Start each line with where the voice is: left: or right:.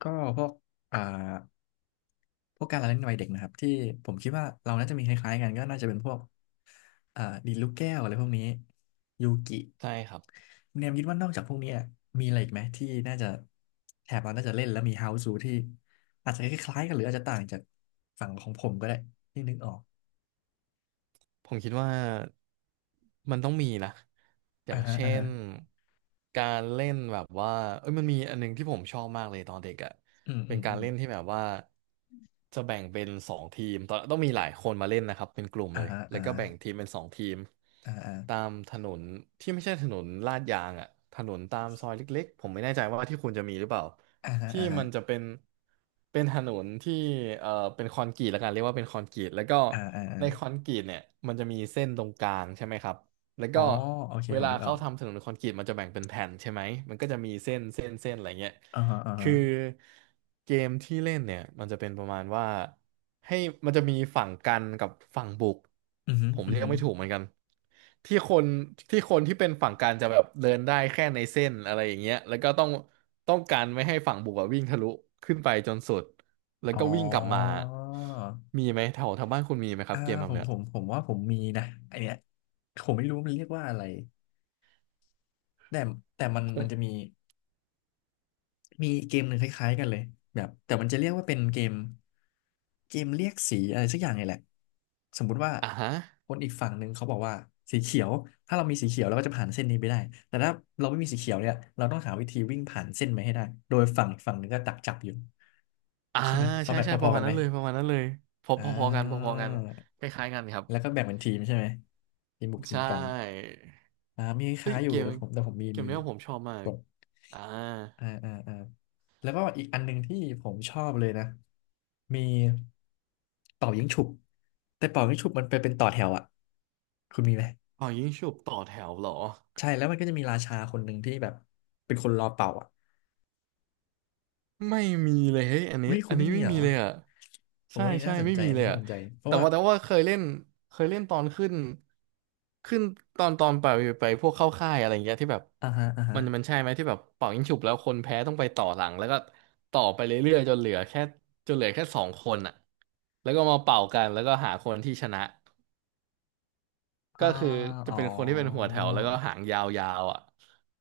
left: ก็พวกอ่าพวกการละเล่นวัยเด็กนะครับที่ผมคิดว่าเราน่าจะมีคล้ายๆกันก็น่าจะเป็นพวกดีดลูกแก้วอะไรพวกนี้ยูกิ
right: ใช่ครับ
left: เนมคิดว่านอกจากพวกนี้อะมีอะไรอีกไหมที่น่าจะแถบเราน่าจะเล่นแล้วมีเฮาส์ูที่อาจจะคล้ายๆกันหรืออาจจะต่างจากฝั่งของผมก็ได้ที่นึกออก
right: ผมคิดว่ามันต้องมีนะอ
left: อ่า
right: ย่าง
left: ฮะ
right: เช่
left: อ่าฮะ
right: นการเล่นแบบว่าเอ้ยมันมีอันหนึงที่ผมชอบมากเลยตอนเด็กอ่ะ
left: อืมอื
right: เป็น
left: ม
right: กา
left: อื
right: ร
left: ม
right: เล่นที่แบบว่าจะแบ่งเป็นสองทีมตอนต้องมีหลายคนมาเล่นนะครับเป็นกลุ่ม
left: อ่า
right: เลย
left: ฮะ
right: แล้
left: อ่า
right: วก็
left: ฮะ
right: แบ่งทีมเป็นสองทีม
left: อ่าฮะ
right: ตามถนนที่ไม่ใช่ถนนลาดยางอ่ะถนนตามซอยเล็กๆผมไม่แน่ใจว่าที่คุณจะมีหรือเปล่า
left: อ่าฮะ
right: ที่
left: อ่าฮะ
right: มันจะเป็นเป็นถนนที่เอ่อเป็นคอนกรีตแล้วกันเรียกว่าเป็นคอนกรีตแล้วก็
left: อ่าอ่าอ่า
right: ในคอนกรีตเนี่ยมันจะมีเส้นตรงกลางใช่ไหมครับแล้ว
left: อ๋อ
right: ก็
left: โอเค
right: เว
left: ผม
right: ลา
left: นึกออ
right: เขา
left: ก
right: ทำถนนคอนกรีตมันจะแบ่งเป็นแผ่นใช่ไหมมันก็จะมีเส้นอะไรเงี้ย
left: อ่าฮะอ่าฮะ
right: คือเกมที่เล่นเนี่ยมันจะเป็นประมาณว่าให้มันจะมีฝั่งกันกับฝั่งบุก
left: อือฮึ
right: ผม
left: อือ
right: เรียก
left: ฮึ
right: ไม่ถูกเหมือนกันที่คนที่คนที่เป็นฝั่งกันจะแบบเดินได้แค่ในเส้นอะไรอย่างเงี้ยแล้วก็ต้องต้องการไม่ให้ฝั่งบุกอะวิ่งทะลุขึ้นไปจนสุดแล้ว
left: อ๋
right: ก็วิ่งกลับมา
left: อ
right: มีไหมแถวแถวบ้านคุณมีไหมครั
left: อ่า
right: บเกมแบ
left: ผ
right: บ
left: ม
right: เนี้ย
left: ผมผมว่าผมมีนะไอเนี้ยผมไม่รู้มันเรียกว่าอะไรแต่แต่มัน
right: ผ
left: มันจะมี
right: ม
left: มีเกมหนึ่งคล้ายๆกันเลยแบบแต่มันจะเรียกว่าเป็นเกมเรียกสีอะไรสักอย่างนี่แหละสมมุติว่า
right: อ่าฮะ
left: คนอีกฝั่งหนึ่งเขาบอกว่าสีเขียวถ้าเรามีสีเขียวเราก็จะผ่านเส้นนี้ไปได้แต่ถ้าเราไม่มีสีเขียวเนี่ยเราต้องหาวิธีวิ่งผ่านเส้นไปให้ได้โดยฝั่งอีกฝั่งหนึ่งก็ดักจับอยู่
right: อ่า
left: ใช่ไหมฟอ
right: ใช่
left: ร์แม
right: ใช่
left: พ
right: ป
left: อ
right: ระ
left: ๆ
right: มา
left: กั
right: ณ
left: นไหม
right: นั้นเลยประมาณนั้นเลยพอ
left: อ่า
right: พอๆกันพอๆกันคล้ายๆกันครับ
left: แล้วก็แบ่งเป็นทีมใช่ไหมทีมบุกทีม
right: ใช่
left: กันมีค
right: เฮ้
left: ล้า
right: ย
left: ยอยู่
right: เกม
left: แต่ผมมี
right: เกมเนี้ยผมชอบมา
left: ก
right: ก
left: ด
right: อ่า
left: อ่าอ่าอ่าแล้วก็อีกอันหนึ่งที่ผมชอบเลยนะ มีเป่ายิงฉุบแต่เป่ายิงฉุบมันไปเป็นต่อแถวอ่ะคุณมีไหม
right: อ๋อยิงฉุบต่อแถวเหรอ
left: ใช่แล้วมันก็จะมีราชาคนหนึ่งที่แบบเป็นคนรอเป่าอ่ะ
right: ไม่มีเลยเฮ้ยอันนี้
left: อุ้ยคุ
right: อั
left: ณ
right: น
left: ไม่
right: นี้
left: มี
right: ไม่
left: เหร
right: มี
left: อ
right: เลยอ่ะ
left: โอ้
right: ใช่
left: อันนี้
right: ใช่
left: น่าสน
right: ไม่
left: ใจ
right: มี
left: อัน
right: เล
left: นี้
right: ย
left: น่า
right: อ่ะ
left: สนใจเพ
right: แต่
left: ราะว่า
right: ว่าแต่ว่าเคยเล่นเคยเล่นตอนขึ้นขึ้นตอนไปไปพวกเข้าค่ายอะไรอย่างเงี้ยที่แบบ
left: อ่าฮะอ่าฮะ
right: มันใช่ไหมที่แบบเป่ายิงฉุบแล้วคนแพ้ต้องไปต่อหลังแล้วก็ต่อไปเรื่อยๆจนเหลือแค่จนเหลือแค่สองคนอ่ะแล้วก็มาเป่ากันแล้วก็หาคนที่ชนะ
left: อ่า
right: ก็คือจะ
left: อ๋อ
right: เป็นคนที่เป็นหัวแถวแล้วก็หางยาวๆอ่ะ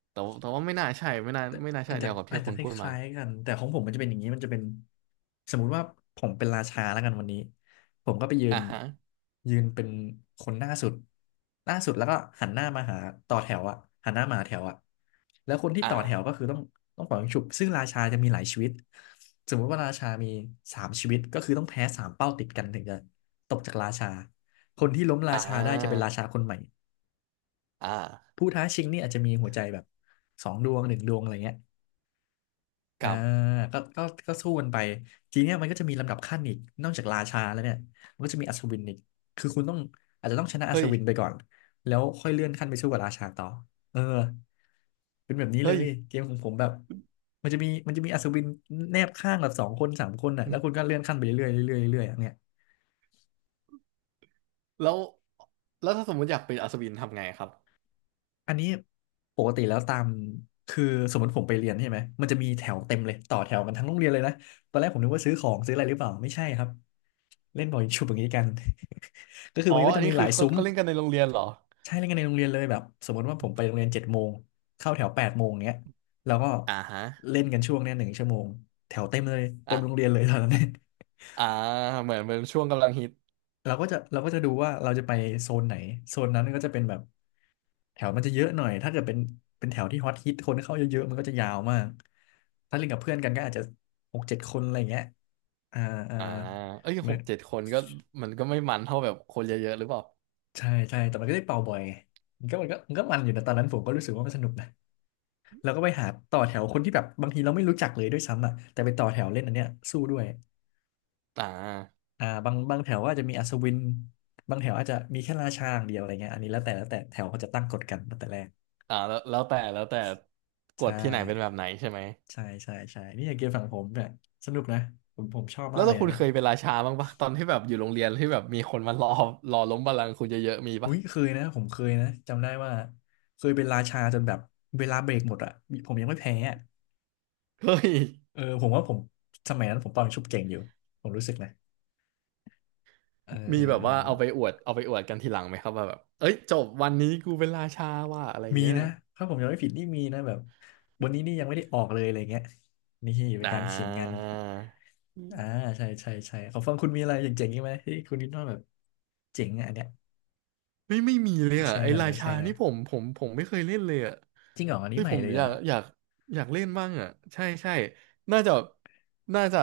right: แต่วแต่ว่าไม่น่าใช่ไม่น่า
left: แต่
right: ไม่น่า
left: อั
right: ใช่
left: นจะ
right: เดียวกับ
left: อั
right: ที่
left: นจะ
right: คุณ
left: ค
right: พูดมา
left: ล้ายๆกันแต่ของผมมันจะเป็นอย่างนี้มันจะเป็นสมมุติว่าผมเป็นราชาแล้วกันวันนี้ผมก็ไปยื
right: อ่า
left: น
right: ฮะ
left: ยืนเป็นคนหน้าสุดแล้วก็หันหน้ามาหาต่อแถวอะหันหน้ามาหาแถวอะแล้วคนที่
right: อ่า
left: ต่อแถวก็คือต้องเป่ายิงฉุบซึ่งราชาจะมีหลายชีวิตสมมุติว่าราชามี3 ชีวิตก็คือต้องแพ้3 เป้าติดกันถึงจะตกจากราชาคนที่ล้มรา
right: อ่
left: ชาได้จะเป็น
right: า
left: ราชาคนใหม่
right: อ่า
left: ผู้ท้าชิงนี่อาจจะมีหัวใจแบบ2 ดวง 1 ดวงอะไรเงี้ย
right: ค
left: อ่า
right: รับ
left: ก็ก็ก็สู้กันไปทีเนี้ยมันก็จะมีลำดับขั้นอีกนอกจากราชาแล้วเนี่ยมันก็จะมีอัศวินอีกคือคุณต้องอาจจะต้องชนะอัศ
right: เฮ้ย
left: วินไปก่อนแล้วค่อยเลื่อนขั้นไปสู้กับราชาต่อเออเป็นแบบนี้เล
right: เฮ้ย
left: ยเกมของผมแบบมันจะมีอัศวินแนบข้างแบบ2 คน 3 คนน่ะ
right: อื
left: แล้
right: ม
left: วคุณก็เลื่อนขั้นไปเรื่อยๆเรื่อยๆเรื่อยๆอย่างเงี้ย
right: แล้วแล้วถ้าสมมติอยากเป็นอัศวินทำไงครับ
left: อันนี้ปกติแล้วตามคือสมมติผมไปเรียนใช่ไหมมันจะมีแถวเต็มเลยต่อแถวกันทั้งโรงเรียนเลยนะตอนแรกผมนึกว่าซื้อของซื้ออะไรหรือเปล่าไม่ใช่ครับเล่นบอลชุบอย่างนี้กัน ก็คือ
right: อ๋อ
left: มันก็
right: อัน
left: จะมี
right: นี้
left: ห
right: คื
left: ลา
right: อ
left: ย
right: เขา
left: ซุ้ม
right: เขาเล่นกันในโรงเรียนเหรอ
left: ใช่เล่นกันในโรงเรียนเลยแบบสมมติว่าผมไปโรงเรียน7 โมงเข้าแถว8 โมงเงี้ยแล้วก็
right: อ่าฮะ
left: เล่นกันช่วงเนี้ย1 ชั่วโมงแถวเต็มเลยเต็
right: อ่า
left: มโรงเรียนเลยตอนนั้น
right: อ่า อ่าเหมือนเหมือนช่วงกำลังฮิต
left: เราก็จะดูว่าเราจะไปโซนไหนโซนนั้นก็จะเป็นแบบ แถวมันจะเยอะหน่อยถ้าเกิดเป็นเป็นแถวที่ฮอตฮิตคนเข้าเยอะๆมันก็จะยาวมาก ถ้าเล่นกับเพื่อนกันก็อาจจะ6-7 คนอะไรอย่างเงี้ยอ่าอ่า
right: อ่าเอ้ยห
left: มัน
right: กเจ็ดคนก็มันก็ไม่มันเท่าแบบคนเยอะๆหรือเปล่า
left: ใช่ใช่แต่มันก็ได้เป่าบ่อยไงมันอยู่นะตอนนั้นผมก็รู้สึกว่ามันสนุกนะเราก็ไปหาต่อแถวคนที่แบบบางทีเราไม่รู้จักเลยด้วยซ้ำอ่ะแต่ไปต่อแถวเล่นอันเนี้ยสู้ด้วย
right: อ่า
left: บางแถวว่าจจะมีอัศวินบางแถวอาจจะมีแค่ราชาอย่างเดียวอะไรเงี้ยอันนี้แล้วแต่แล้วแต่แถวเขาจะตั้งกฎกันตั้งแต่แรก
right: อ่าแล้วแล้วแต่ก
left: ใช่
right: ฎที่ไหนเป็นแบบไหนใช่ไหม
left: ใช่ใช่ใช่นี่อย่างเกมฝั่งผมเนี่ยสนุกนะผมชอบ
right: แล้
left: มา
right: ว
left: กเลย
right: ถ้าคุณ
left: นะ
right: เคยเป็นราชาบ้างปะตอนที่แบบอยู่โรงเรียนที่แบบมีคนมารอรอล้มบัลลังก์คุณเยอะๆมี
left: อุ้
right: ปะ
left: ยเคยนะผมเคยนะจำได้ว่าเคยเป็นราชาจนแบบเวลาเบรกหมดอ่ะผมยังไม่แพ้อะ
right: เฮ้ย
left: เออผมว่าผมสมัยนั้นผมตอนชุบเก่งอยู่ผมรู้สึกนะเออ
right: มี
left: เออ
right: แบบ
left: เออ
right: ว่าเอาไปอวดเอาไปอวดกันทีหลังไหมครับว่าแบบเอ้ยจบวันนี้กูเป็นราชาว่ะอะไร
left: มี
right: เงี้ย
left: นะถ้าผมจำไม่ผิดนี่มีนะแบบวันนี้นี่ยังไม่ได้ออกเลยอะไรเงี้ยนี่เป็น
right: อ่า
left: การขิงกันอ่าใช่ใช่ใช่ขอฟังคุณมีอะไรเจ๋งๆอีกไหมที่คุณคิดว่าแบบเจ๋งอะอันเนี้ย
right: ไม่ไม่มีเลย
left: แช
right: อ่ะ
left: ร์
right: ไอ้
left: หน่อย
right: รา
left: มาแช
right: ชา
left: ร์หน่อย
right: นี่ผมไม่เคยเล่นเลยอ่ะ
left: จริงเหรออันนี้
right: เฮ้ย
left: ใหม่
right: ผม
left: เลยเห
right: อ
left: ร
right: ยา
left: อ
right: กอยากอยากเล่นบ้างอ่ะใช่ใช่น่าจะน่าจะ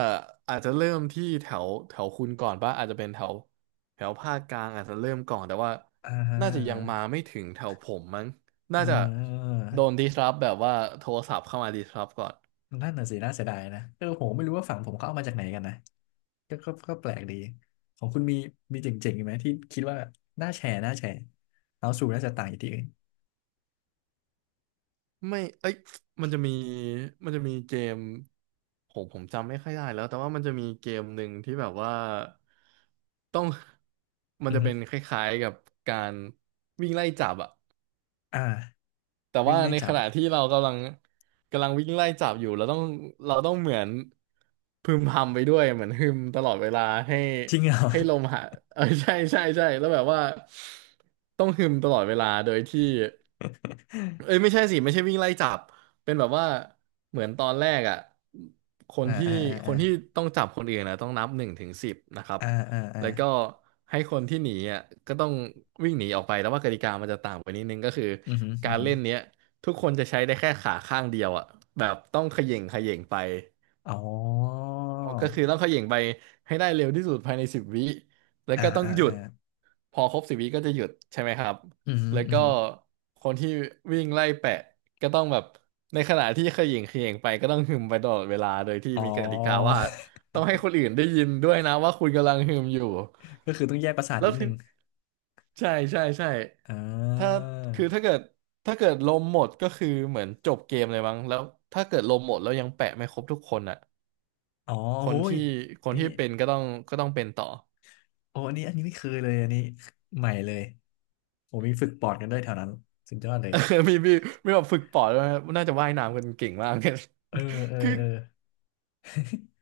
right: อาจจะเริ่มที่แถวแถวคุณก่อนป่ะอาจจะเป็นแถวแถวภาคกลางอาจจะเริ่มก่อนแต่ว่า
left: อ่
right: น่าจะยังมา
left: า
right: ไม่ถึงแถวผมมั้ง
left: เ
right: น่าจะ
left: ออ
right: โดนดิสรับแบบว่าโทรศัพท์เข้ามาดิสรับก่อน
left: นั่นน่ะสิน่าเสียดายนะเออผมไม่รู้ว่าฝั่งผมเขาเอามาจากไหนกันนะก็แปลกดีของคุณมีมีเจ๋งๆอีกไหมที่คิดว่าน่าแชร์น่าแชร์เอาสู่น่าจะต่างจากที่อื่น
right: ไม่เอ้ยมันจะมีมันจะมีเกมผมจำไม่ค่อยได้แล้วแต่ว่ามันจะมีเกมหนึ่งที่แบบว่าต้อง มัน
left: อือ
right: จะ
left: ฮึ
right: เป็นคล้ายๆกับการวิ่งไล่จับอะ
left: อ่า
right: แต่
left: วิ่
right: ว่า
left: งไล่
right: ในข
left: จับ
right: ณะที่เรากำลัง กำลังวิ่งไล่จับอยู่ เราต้องเหมือนพึมพำไปด้วยเหมือนฮึมตลอดเวลาให้
left: จริงเหรอ
right: ให้ลมหายเออใช่ใช่ใช่แล้วแบบว่าต้องฮึมตลอดเวลาโดยที่ เอ้ยไม่ใช่สิไม่ใช่วิ่งไล่จับเป็นแบบว่าเหมือนตอนแรกอ่ะค น
left: อ่า
right: ที่
left: อ่าอ่า
right: ค
left: อ่า
right: นที่ต้องจับคนอื่นนะต้องนับหนึ่งถึงสิบนะครับ
left: อ่าอ่าอ่า
right: แล้วก็ให้คนที่หนีอ่ะก็ต้องวิ่งหนีออกไปแต่ว่ากติกามันจะต่างไปนิดนึงก็คือ
left: อือฮึอื
right: กา
left: อ
right: ร
left: ฮึ
right: เล่นเนี้ยทุกคนจะใช้ได้แค่ขาข้างเดียวอ่ะแบบต้องเขย่งเขย่งไป
left: อ๋อ
right: ออกก็คือต้องเขย่งไปให้ได้เร็วที่สุดภายในสิบวิแล้ว
left: อ่า
right: ก็ต้อง
left: อ่า
right: หยุด
left: อ่า
right: พอครบสิบวิก็จะหยุดใช่ไหมครับ
left: อือฮึ
right: แล้ว
left: อือ
right: ก็
left: ฮึ
right: คนที่วิ่งไล่แปะก็ต้องแบบในขณะที่เขย่งเขย่งไปก็ต้องหึมไปตลอดเวลาโดยที่
left: อ๋อ
right: มีกติกาว่า ต้องให้คนอื่นได้ยินด้วยนะว่าคุณกำลังหึมอยู่
left: ก็คือต้องแยกประสาท
right: แล้
left: นิ
right: ว
left: ดนึ
right: ที่
left: ง
right: ใช่ใช่ใช่
left: อ่
right: ถ้า
left: า
right: คือถ้าเกิดลมหมดก็คือเหมือนจบเกมเลยมั้งแล้วถ้าเกิดลมหมดแล้วยังแปะไม่ครบทุกคนอ่ะ
left: อ๋อ
right: ค
left: โอ้
right: น
left: ย
right: ที่คน
left: นี่
right: ที่เป็นก็ต้องเป็นต่อ
left: โอ้อันนี้อันนี้ไม่เคยเลยอันนี้ใหม่เลยโอ้มีฝึกปอดกันด้วยแถวนั้นสุดยอดเล ย
right: เออมีมีมีแบบฝึกปอดด้วยนะน่าจะว่ายน้ำกันเก่งมาก เลย
left: เออเออ
right: คือ
left: เออ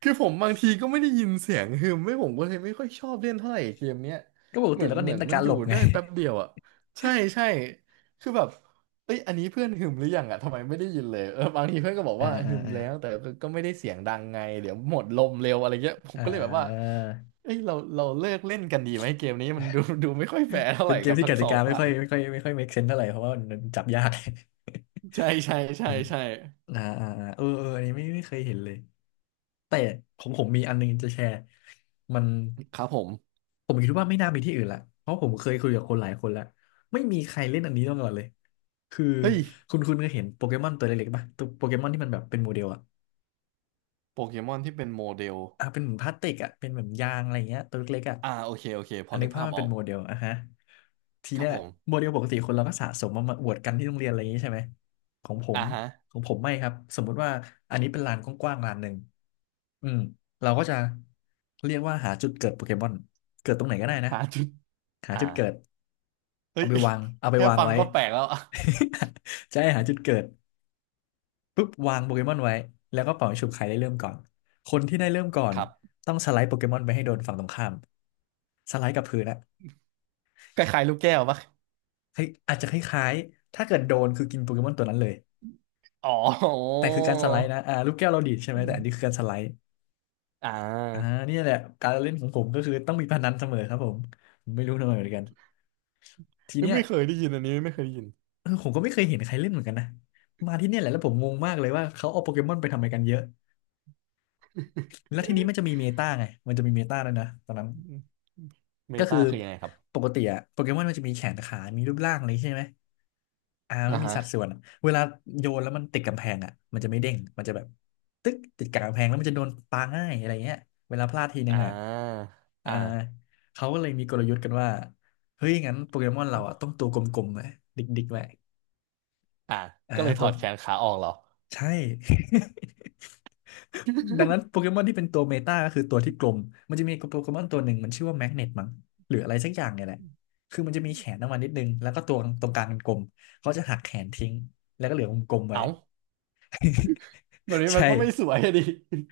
right: คือผมบางทีก็ไม่ได้ยินเสียงฮึมไม่ผมก็เลยไม่ค่อยชอบเล่นเท่าไหร่เกมเนี้ย
left: ก็ปก
right: เห
left: ติ
right: มือน
left: แล้วก็
right: เห
left: เน้
right: มือ
left: น
right: น
left: แต่
right: มัน
left: การ
right: อ
left: หล
right: ยู่
left: บไง
right: ได้แป๊บเดียวอ่ะใช่ใช่คือแบบเอ้ยอันนี้เพื่อนหึมหรือยังอ่ะทำไมไม่ได้ยินเลยเออบางทีเพื่อนก็บอก
left: อ่า
right: ว่า
left: อ่า
right: หึม
left: อ่า
right: แล้วแต่ก็ไม่ได้เสียงดังไงเดี๋ยวหมดลมเร็วอะไรเงี้ยผม
left: อ่
right: ก็เลยแบบว่า
left: า
right: เอ้ยเราเลิกเล่นกันดีไหมเกมนี้มันดูไม่ค่อยแฟร์เท่าไห
left: เป็
right: ร่
left: นเกม
right: กับ
left: ที่ก
right: ทั้งส
left: ติ
right: อง
left: กา
right: ฝ่าย
left: ไม่ค่อย make sense เท่าไหร่เพราะว่ามันจับยาก
right: ใช่ใช่
left: อื
right: ใช่
left: ม
right: ใช่
left: อ่าอ่าอ่าเออเอออันนี้ไม่เคยเห็นเลยแต่ของผมมีอันนึงจะแชร์มัน
right: ครับผม
left: ผมคิดว่าไม่น่ามีที่อื่นละเพราะผมเคยคุยกับคนหลายคนแล้วไม่มีใครเล่นอันนี้มาก่อนเลยคือ
right: เฮ้ย
left: คุณก็เห็นโปเกมอนตัวเล็กๆป่ะตัวโปเกมอนที่มันแบบเป็นโมเดลอะ
right: โปเกมอนที่เป็นโมเดล
left: อ่ะเป็นเหมือนพลาสติกอะเป็นเหมือนยางอะไรเงี้ยตัวเล็กๆอะ
right: อ่าโอเคโอเคพ
left: อั
right: อ
left: นนี้
right: นึก
left: ภาพ
right: ภาพ
left: มัน
right: อ
left: เป็
right: อ
left: น
right: ก
left: โมเดลอะฮะที
right: ครั
left: เนี้
right: บ
left: ย
right: ผม
left: โมเดลปกติคนเราก็สะสมมามาอวดกันที่โรงเรียนอะไรอย่างงี้ใช่ไหม ของผ
right: อ่า
left: ม
right: ฮะ
left: ของผมไม่ครับ สมมุติว่าอันนี้เป็นลานกว้างๆลานหนึ่งอืมเราก็จะเรียกว่าหาจุดเกิดโปเกมอนเกิดตรงไหนก็ได้นะ
right: หาจุด
left: หา
right: อ่า
left: จุดเกิด
right: เฮ้
left: เอา
right: ย
left: ไปวางเอา ไป
right: แค่
left: วาง
right: ฟัง
left: ไว้
right: ก็แปลกแล้ว อ่ะ
left: จะให้หาจุดเกิดปุ๊บวางโปเกมอนไว้แล้วก็เป่าให้ฉุบใครได้เริ่มก่อนคนที่ได้เริ่มก่อน
right: ครับ
left: ต้องสไลด์โปเกมอนไปให้โดนฝั่งตรงข้ามสไลด์กับพื้นอะ
right: คล้ายๆลูกแก้วปะ
left: เฮ้ยอาจจะคล้ายๆถ้าเกิดโดนคือกินโปเกมอนตัวนั้นเลย
right: อ๋อ
left: แต่คือการสไลด์นะอ่าลูกแก้วเราดีดใช่ไหม
right: อืม
left: แต่อันนี้คือการสไลด์
right: อ่
left: อ่า
right: า
left: เนี่ยแหละการเล่นของผมก็คือต้องมีพนันเสมอครับผมผมไม่รู้ทำไมเหมือนกันที
right: เฮ้ย
left: เนี้ย
right: ไม่เคยได้ยินอันนี้ไม่เคยได้ยิน
left: เออผมก็ไม่เคยเห็นใครเล่นเหมือนกันนะมาที่เนี่ยแหละแล้วผมงงมากเลยว่าเขาเอาโปเกมอนไปทำอะไรกันเยอะ แล้วทีนี้มันจะมีเมตาไงมันจะมีเมตาแล้วยนะตอนนั้น
right: อืมเม
left: ก็
right: ตา
left: คือ
right: คือยังไงครับ
left: ปกติอะโปเกมอนมันจะมีแขนขามีรูปร่างอะไรใช่ไหมอ่า
right: อ่า
left: ก็มีสัด
right: ฮะ
left: ส่วนอะเวลาโยนแล้วมันติดกำแพงอะมันจะไม่เด้งมันจะแบบตึ๊กติดกับกำแพงแล้วมันจะโดนปาง่ายอะไรเงี้ยเวลาพลาดทีนึ
right: อ่
left: งอะ
right: า
left: อ่า
right: อ่า
left: เขาก็เลยมีกลยุทธ์กันว่าเฮ้ยงั้นโปเกมอนเราอะต้องตัวกลมๆไว้ดิกๆไว้
right: อ่า
left: อ่า
right: ก็เลยถ
left: ตั
right: อ
left: ว
right: ดแขนขาออกเหรอ
left: ใช่ ดังนั้นโปเกมอนที่เป็นตัวเมตาก็คือตัวที่กลม มันจะมีโปเกมอนตัวหนึ่งมันชื่อว่าแมกเนตมั้งหรืออะไรสักอย่างเนี่ยแหละคือมันจะมีแขนออกมานิดนึงแล้วก็ตัวตรงกลางเป็นกลมเขาจะหักแขนทิ้งแล้วก็เหลือวงกลมไว้
right: เอ้าแบบ นี้มั
left: ใช่
right: นก็ไม่สวยอะดิ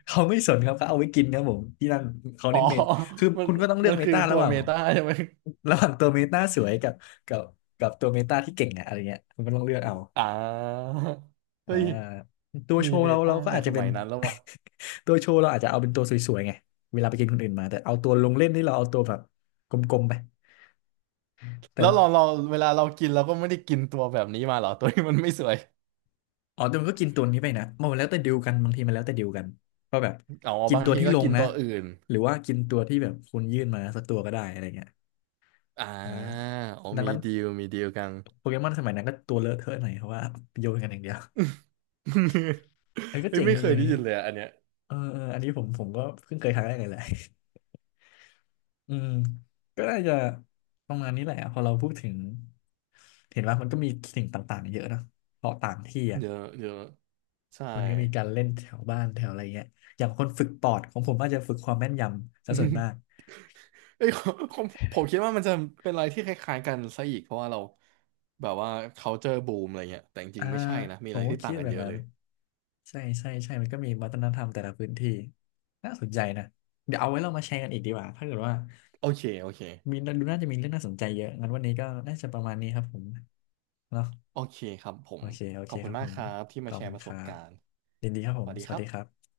left: เขาไม่สนครับเขาเอาไว้กินครับผมที่นั่นเขา
right: อ๋อ
left: เน้นเมตคือ
right: มัน
left: คุณก็ต้องเลือ
right: มั
left: ก
right: น
left: เม
right: คือ
left: ตา
right: ตั
left: ระ
right: ว
left: หว่าง
right: เมตาใช่ไหม
left: ระหว่างตัวเมตาสวยกับกับตัวเมตาที่เก่งอะอะไรเงี้ยคุณก็ต้องเลือกเอา
right: อ่า เฮ้
left: อ่า
right: ย
left: ตัวโช
right: มี
left: ว์
right: เม
left: เรา
right: ตา
left: เรา
right: ตั้
left: ก็
right: ง
left: อา
right: แต่
left: จ
right: ส
left: จะเป็
right: มั
left: น
right: ยนั้นแล้ววะ
left: ตัวโชว์เราอาจจะเอาเป็นตัวสวยๆไงเวลาไปกินคนอื่นมาแต่เอาตัวลงเล่นนี่เราเอาตัวแบบกลมๆไป
right: แล้วเรา
left: แต่
right: เราเวลาเรากินเราก็ไม่ได้กินตัวแบบนี้มาเหรอตัวที่มันไม่สวย
left: อ๋อแต่มันก็กินตัวนี้ไปนะมันแล้วแต่ดีลกันบางทีมันแล้วแต่ดีลกันว่าแบบ
right: เอา
left: กิน
right: บาง
left: ตัว
right: ที
left: ที่
right: ก็
left: ลง
right: กิน
left: นะ
right: ตัวอื่น
left: หรือว่ากินตัวที่แบบคุณยื่นมาสักตัวก็ได้อะไรเงี้ย
right: อ่า
left: อ่า
right: เอ
left: ดัง
right: มี
left: นั้น
right: ดีลมีดีลกัน
left: โปเกมอนสมัยนั้นก็ตัวเลอะเทอะหน่อยเพราะว่าโยนกันอย่างเดียว เออก็
right: เฮ้ย
left: เจ๋ง
right: ไม่
left: ดี
right: เคย
left: อัน
right: ได้
left: นี้
right: ยินเลยอะอันเนี้ย
left: เออเอออันนี้ผมก็เพิ่งเคยครั้งแรกเลยแหละ อืมก็น่าจะประมาณนี้แหละพอเราพูดถึงเห็นว่ามันก็มีสิ่งต่างๆเยอะนะเพราะต่างที่อ่ะ
right: เยอะเยอะใช่
left: มันก็มีการเล่นแถวบ้านแถวอะไรเงี้ยอย่างคนฝึกปอดของผมอาจจะฝึกความแม่นยำซะส่วนมาก
right: เอ้ยผมผมคิดว่ามันจะเป็นอะไรที่คล้ายๆกันซะอีกเพราะว่าเราแบบว่า culture boom อะไรเงี้ยแต่จริ
left: อ่า
right: งๆไม่ใช่นะมี
left: ผ
right: อะไร
left: มก็
right: ที่
left: คิ
right: ต่า
left: ด
right: งกัน
left: แบบ
right: เยอะ
left: นั้
right: เล
left: น
right: ย
left: ใช่ใช่ใช่มันก็มีวัฒนธรรมแต่ละพื้นที่น่าสนใจนะเดี๋ยวเอาไว้เรามาแชร์กันอีกดีกว่าถ้าเกิดว่า
right: โอเคโอเค
left: มีดูน่าจะมีเรื่องน่าสนใจเยอะงั้นวันนี้ก็น่าจะประมาณนี้ครับผมเนาะ
right: โอเคครับผ
left: โอ
right: ม
left: เค โอ
right: ข
left: เค
right: อบ
left: ค
right: คุณ
left: รับ
right: มา
left: ผ
right: ก
left: ม
right: ครับที่
left: ข
right: มา
left: อบ
right: แช
left: คุ
right: ร์ป
left: ณ
right: ระ
left: ค
right: ส
left: รั
right: บ
left: บ
right: การณ์
left: ยินดีครับผ
right: ส
left: ม
right: วัสดี
left: ส
right: ค
left: วัส
right: รั
left: ดีครั
right: บ
left: บ